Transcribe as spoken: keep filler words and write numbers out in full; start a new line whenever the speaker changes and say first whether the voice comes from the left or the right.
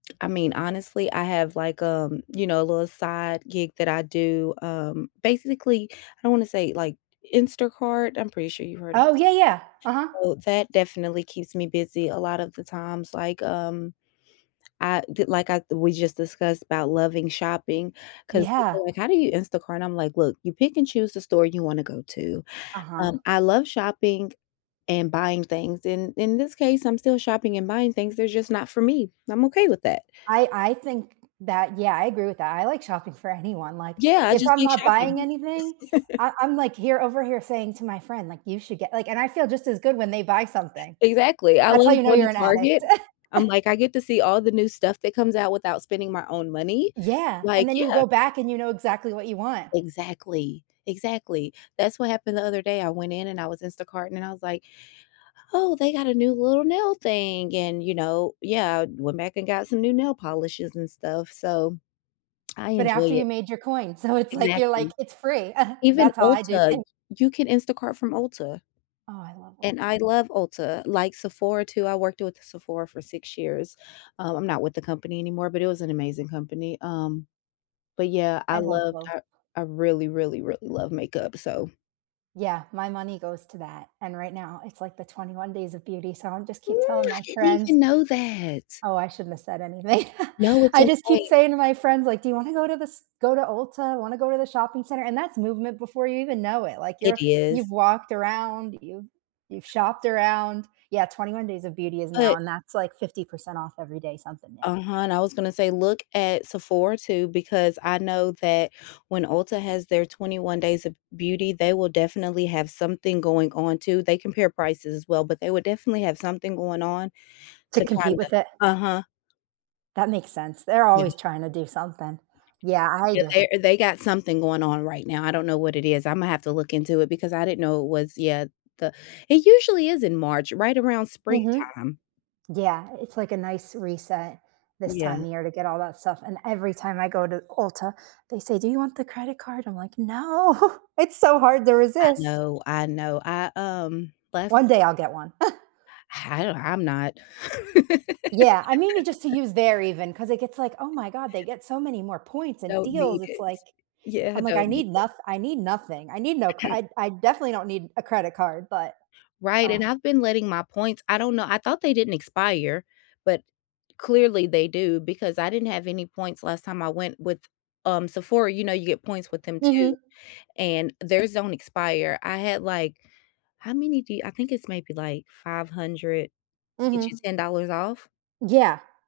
left: I mean, honestly, I have, like, um, you know, a little side gig that I do. Um, basically, I don't wanna say, like, Instacart. I'm pretty sure you've heard of
right: Oh,
left: s
right: yeah, yeah. Uh-huh.
left: Well, that definitely keeps me busy a lot of the times, like, um, I d like, I we just discussed about loving shopping 'cause
right: Yeah.
left: people are, like, "How do you Instacart? And I'm, like, "Look, you pick and choose the store you wanna go to.
right: Uh-huh.
left: Um, I love shopping and buying things, and in this case, I'm still shopping and buying things. They're just not for me. I'm okay with that."
right: I I think that yeah, I agree with that. I like shopping for anyone, like,
left: Yeah, I
right: if
left: just
right: I'm
left: like
right: not buying
left: shopping.
right: anything, I I'm, like, here over here saying to my friend, like, "You should get" like, and I feel just as good when they buy something.
left: Exactly. I
right: That's how
left: love
right: you know
left: going
right: you're
left: to
right: an addict.
left: Target. I'm, like, I get to see all the new stuff that comes out without spending my own money,
right: Yeah, and
left: like
right: then you
left: yeah.
right: go back and you know exactly what you want.
left: Exactly. Exactly. That's what happened the other day. I went in and I was Instacart-ing and I was, like, "Oh, they got a new little nail thing" and, you know Yeah, went back and got some new nail polishes and stuff, so, I
right: But after
left: enjoy
right: you
left: it.
right: made your coin. So, it's, like you're, like,
left: Exactly.
right: it's free.
left: Even
right: That's how I do
left: Ulta
right: thi
left: you can Instacart from Ulta
right: Oh, I love
left: and I
right: Ulta.
left: love Ulta, like, Sephora too; I worked with Sephora for six years. Um, I'm not with the company anymore, but it was an amazing company. Um, but, yeah,
right: I
left: I
right: love
left: loved
right: both.
left: Tar I really, really, really love makeup, so
right: Yeah, my money goes to that, and right now it's, like, the twenty one Days of Beauty, so I'm just keep telling
left: I
right: my
left: didn't
right: friends.
left: even know that.
right: Oh, I shouldn't have said anything.
left: No, it's
right: I just keep
left: okay.
right: saying to my friends, like, "Do you wanna go to the st go to Ulta? Wanna go to the shopping center?" And that's movement before you even know it, like,
left: It
right: you're you've
left: is.
right: walked around, you've you've shopped around Yeah, twenty one Days of Beauty is now
left: But
right: and that's, like, fifty percent off every day, something new.
left: Uh-huh, and I was gonna say look at Sephora too because I know that when Ulta has their twenty-one Days of Beauty, they will definitely have something going on too. They compare prices as well, but they would definitely have something going on
right: To
left: to
right: compete
left: kinda
right: with it.
left: Uh-huh.
right: That makes sense. They're
left: Yeah.
right: always trying to do something. Yeah, I
left: Yeah,
right: just
left: there they got something going on right now. I don't know what it is. Imma have to look into it because I didn't know it was yet the it usually is in March, right around
right: Mhm.
left: springtime.
right: Yeah, it's, like, a nice reset this
left: Yeah.
right: time of year to get all that stuff, and every time I go to Ulta, they say, "Do you want the credit card?" I'm, like, “No.” It's so hard to
left: I
right: resist.
left: know. I know. I, um, last
right: One day I'll get one.
left: I don't I'm not.
right: Yeah, I mean, you just to use there even 'cause it gets, like, "Oh my god, they get so many more points and
left: Don't
right: deals."
left: need
right: It's,
left: it.
right: like
left: Yeah, I
right: I'm, like, "I
left: don't need
right: need
left: it.
right: noth I need nothing. I need no cr I'd I definitely don't need a credit card," but
left: Right,
right: Ugh.
left: and I've been letting my points I don't know, I thought they didn't expire, but clearly they do because I didn't have any points last time I went with, um, Sephora. You know, you get points with them too,
right: Mhm.
left: and theirs don't expire. I had, like how many do you I think it's maybe, like, five hundred gets
right: Mhm.
left: you ten dollars off?
right: Yeah.